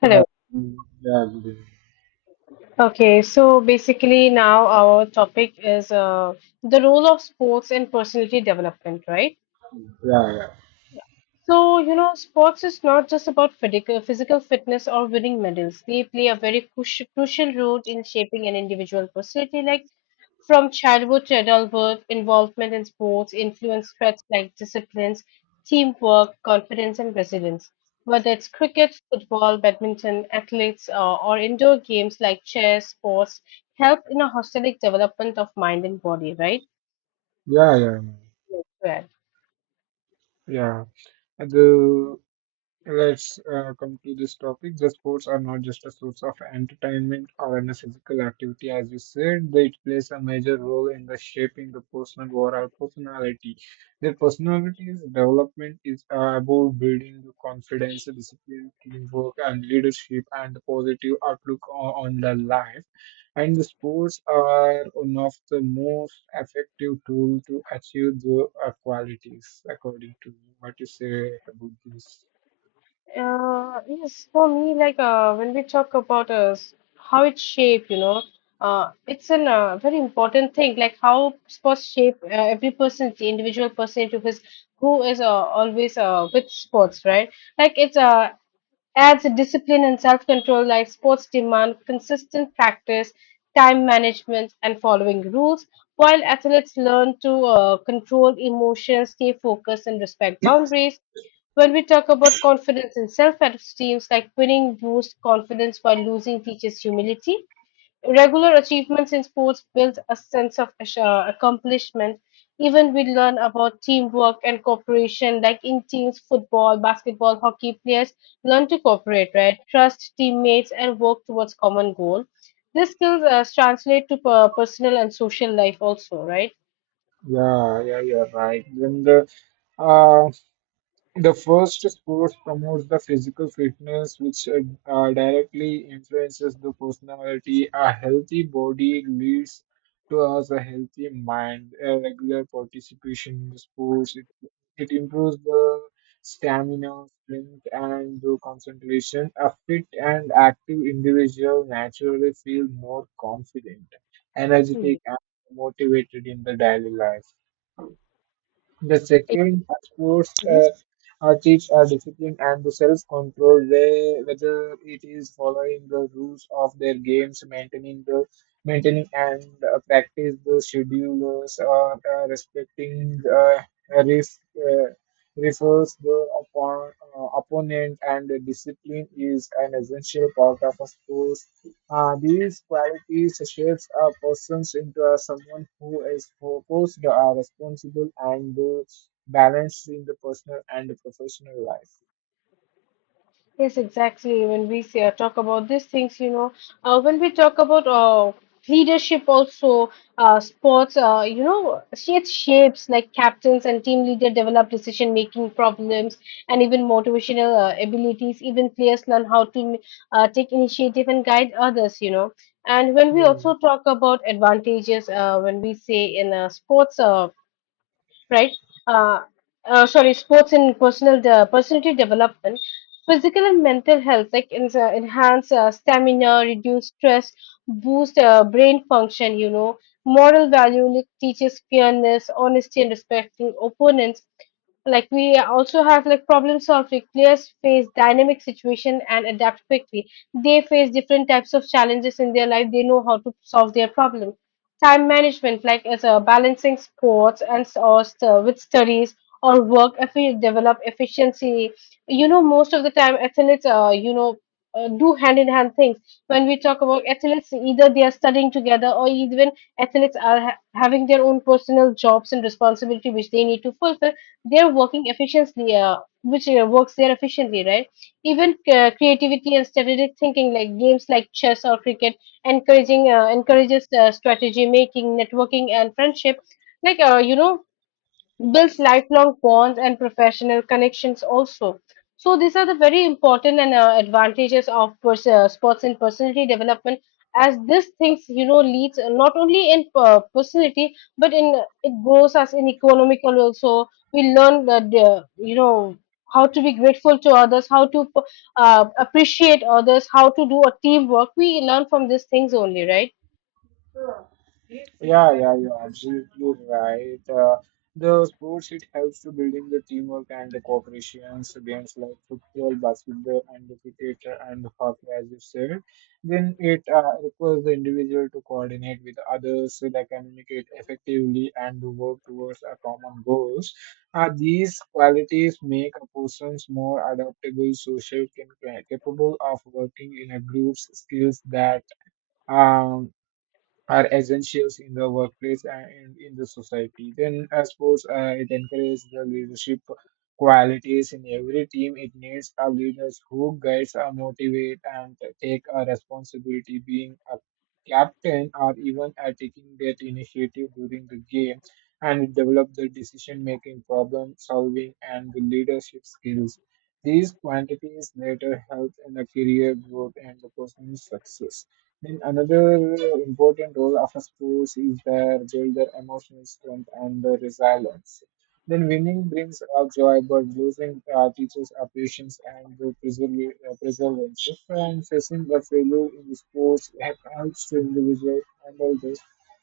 Yeah, Hello. mm, yeah, Okay, so basically now our topic is the role of sports in personality development, right? yeah, yeah, yeah, So, you know, sports is not just about physical fitness or winning medals. They play a very crucial role in shaping an individual personality, like from childhood to adulthood, involvement in sports influence traits like disciplines, teamwork, confidence, and resilience. Whether it's cricket, football, badminton, athletes, or indoor games like chess, sports help in a holistic development of mind and body, right? yeah, yeah, Yes, right. yeah. And, let's come to this topic. The sports are not just a source of entertainment or any physical activity, as you said. They plays a major role in the shaping the personal or our personality. Their personality's development is about building the confidence, discipline, teamwork, and leadership, and the positive outlook on the life. And the sports are one of the most effective tool to achieve the qualities, according to what you say about this. Yes, for me, like when we talk about how it's shaped, you know, it's a very important thing, like how sports shape every person, the individual person into his who is always with sports, right? Like it's as discipline and self-control like sports demand consistent practice, time management, and following rules, while athletes learn to control emotions, stay focused, and respect boundaries. When we talk about confidence and self-esteem, like winning boosts confidence while losing teaches humility. Regular achievements in sports build a sense of accomplishment. Even we learn about teamwork and cooperation, like in teams, football, basketball, hockey players learn to cooperate, right? Trust teammates and work towards common goal. These skills translate to personal and social life also, right? Yeah, yeah, you're right. Then uh, the first sports promotes the physical fitness, which directly influences the personality. A healthy body leads to us a healthy mind. A regular participation in the sports it improves the stamina, strength, and the concentration. A fit and active individual naturally feel more confident, Mm. energetic, and motivated in the daily life. The second sports are teach our discipline and the self-control, where, whether it is following the rules of their games, maintaining the maintaining and practice the schedules, or respecting ref, uh, refers the upon, opponent, and the discipline is an essential part of a sport, these qualities shapes a person into a, someone who is focused, responsible, and balanced in the personal and the professional life. Yes, exactly. When we say, talk about these things, you know, when we talk about leadership, also sports, you know, it shapes like captains and team leader develop decision making problems and even motivational abilities. Even players learn how to take initiative and guide others, you know. And when we Yeah. also talk about advantages, when we say in sports, right? Uh, sorry, sports and personal personality development, physical and mental health, like enhance stamina, reduce stress, boost brain function. You know, moral value like, teaches fairness, honesty, and respecting opponents. Like we also have like problem solving, players face dynamic situation and adapt quickly. They face different types of challenges in their life. They know how to solve their problem. Time management, like as a balancing sports and with studies or work, if you develop efficiency, you know, most of the time athletes, do hand in hand things. When we talk about athletes, either they are studying together or even athletes are having their own personal jobs and responsibility which they need to fulfill. They're working efficiently, which works there efficiently, right? Even creativity and strategic thinking, like games like chess or cricket encouraging encourages strategy making networking and friendship like you know builds lifelong bonds and professional connections also. So these are the very important and advantages of sports in personality development as this things, you know, leads not only in personality but in it grows us in economical also. We learn that, you know, how to be grateful to others, how to appreciate others, how to do a teamwork. We learn from these things only, right? Yeah, yeah, you're absolutely right. The sports it helps to building the teamwork and the cooperations games like football, basketball, and the cricket and the hockey, as you said. Then it requires the individual to coordinate with others, so they communicate effectively and to work towards a common goals. These qualities make a person more adaptable, social, and capable of working in a groups. Skills that. um, are essentials in the workplace and in, the society. Then, sports it encourages the leadership qualities in every team. It needs a leaders who guides, motivate, and take a responsibility. Being a captain or even taking that initiative during the game, and it develop the decision making, problem solving, and the leadership skills. These quantities later help in the career growth and the personal success. Then another important role of a sports is their build their emotional strength and their resilience. Then winning brings out joy, but losing teaches our patience and the perseverance. And facing the failure in sports helps the individual handle the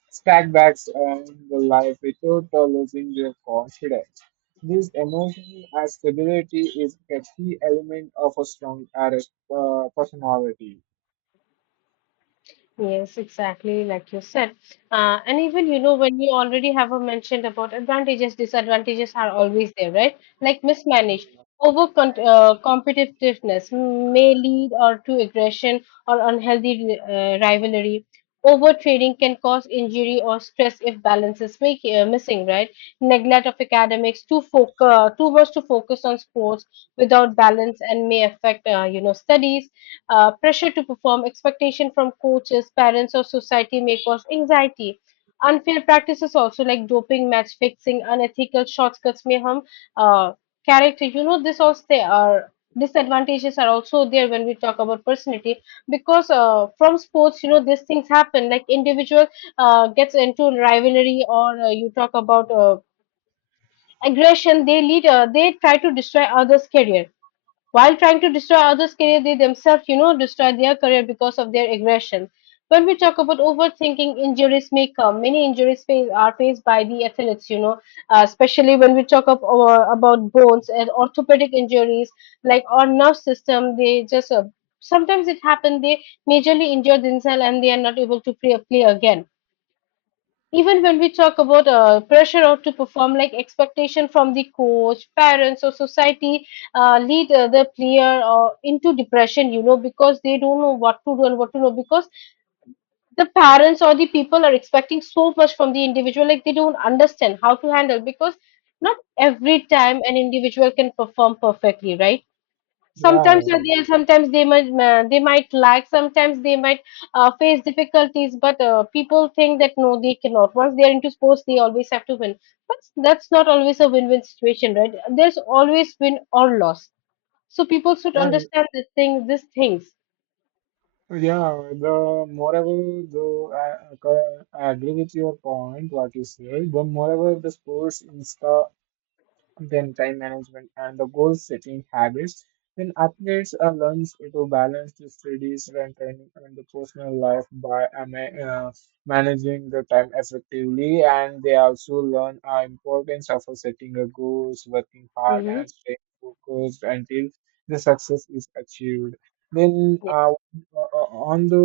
setbacks and the life without losing their confidence. This emotional stability is a key element of a strong personality. Yes, exactly, like you said. And even, you know, when you already have a mentioned about advantages, disadvantages are always there, right? Like mismanaged, over con competitiveness may lead or to aggression or unhealthy rivalry. Over trading can cause injury or stress if balance is make, missing, right? Neglect of academics, too focus, too much to focus on sports without balance and may affect, you know, studies. Pressure to perform, expectation from coaches, parents, or society may cause anxiety. Unfair practices also like doping, match fixing, unethical shortcuts may harm uh, character. You know, this also they are disadvantages are also there when we talk about personality because from sports, you know, these things happen like individual gets into rivalry or you talk about aggression. They lead they try to destroy others career. While trying to destroy others' career, they themselves, you know, destroy their career because of their aggression. When we talk about overthinking, injuries may come. Many injuries face, are faced by the athletes, you know, especially when we talk of, about bones and orthopedic injuries, like our nerve system, they just sometimes it happens, they majorly injure themselves and they are not able to play again. Even when we talk about pressure out to perform, like expectation from the coach, parents, or society, lead the player into depression, you know, because they don't know what to do and what to know. Because the parents or the people are expecting so much from the individual, like they don't understand how to handle. Because not every time an individual can perform perfectly, right? Sometimes are Yeah, there, sometimes they might lack, sometimes they might face difficulties, but people think that no they cannot. Once they are into sports they always have to win, but that's not always a win-win situation, right? There's always win or loss, so people should yeah, understand this thing, these things. yeah. The moreover, though, I agree with your point, what you said. The moreover, the sports insta then time management and the goal setting habits then athletes learn to balance the studies and training and the personal life by managing the time effectively, and they also learn the importance of setting a goals, working hard Mm-hmm. and staying focused until the success is achieved. Then Yes. On the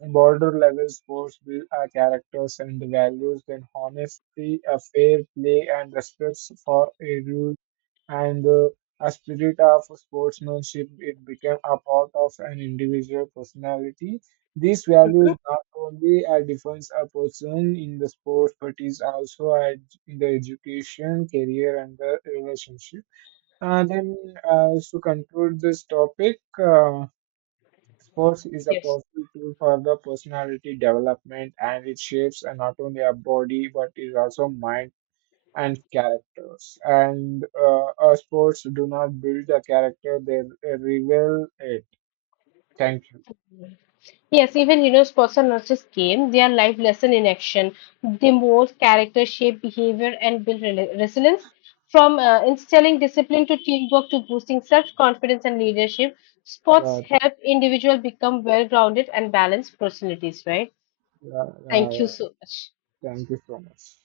Border level, sports build our characters and values, then honesty, a fair play, and respect for a rule, and a spirit of sportsmanship. It became a part of an individual personality. These values not only defines a person in the sport, but is also in the education, career, and the relationship. Uh, then, to conclude this topic. Sports is a Yes, powerful tool for the personality development, and it shapes not only our body but is also mind and characters. And sports do not build a character, they reveal it. Thank you. Yes, even you know, sports are not just game; they are life lesson in action. They mold character, shape behavior, and build resilience. From instilling discipline to teamwork to boosting self-confidence and leadership, sports Yeah, help individuals become well-grounded and balanced personalities, right? yeah, yeah, Thank you yeah. so much. Thank you so much.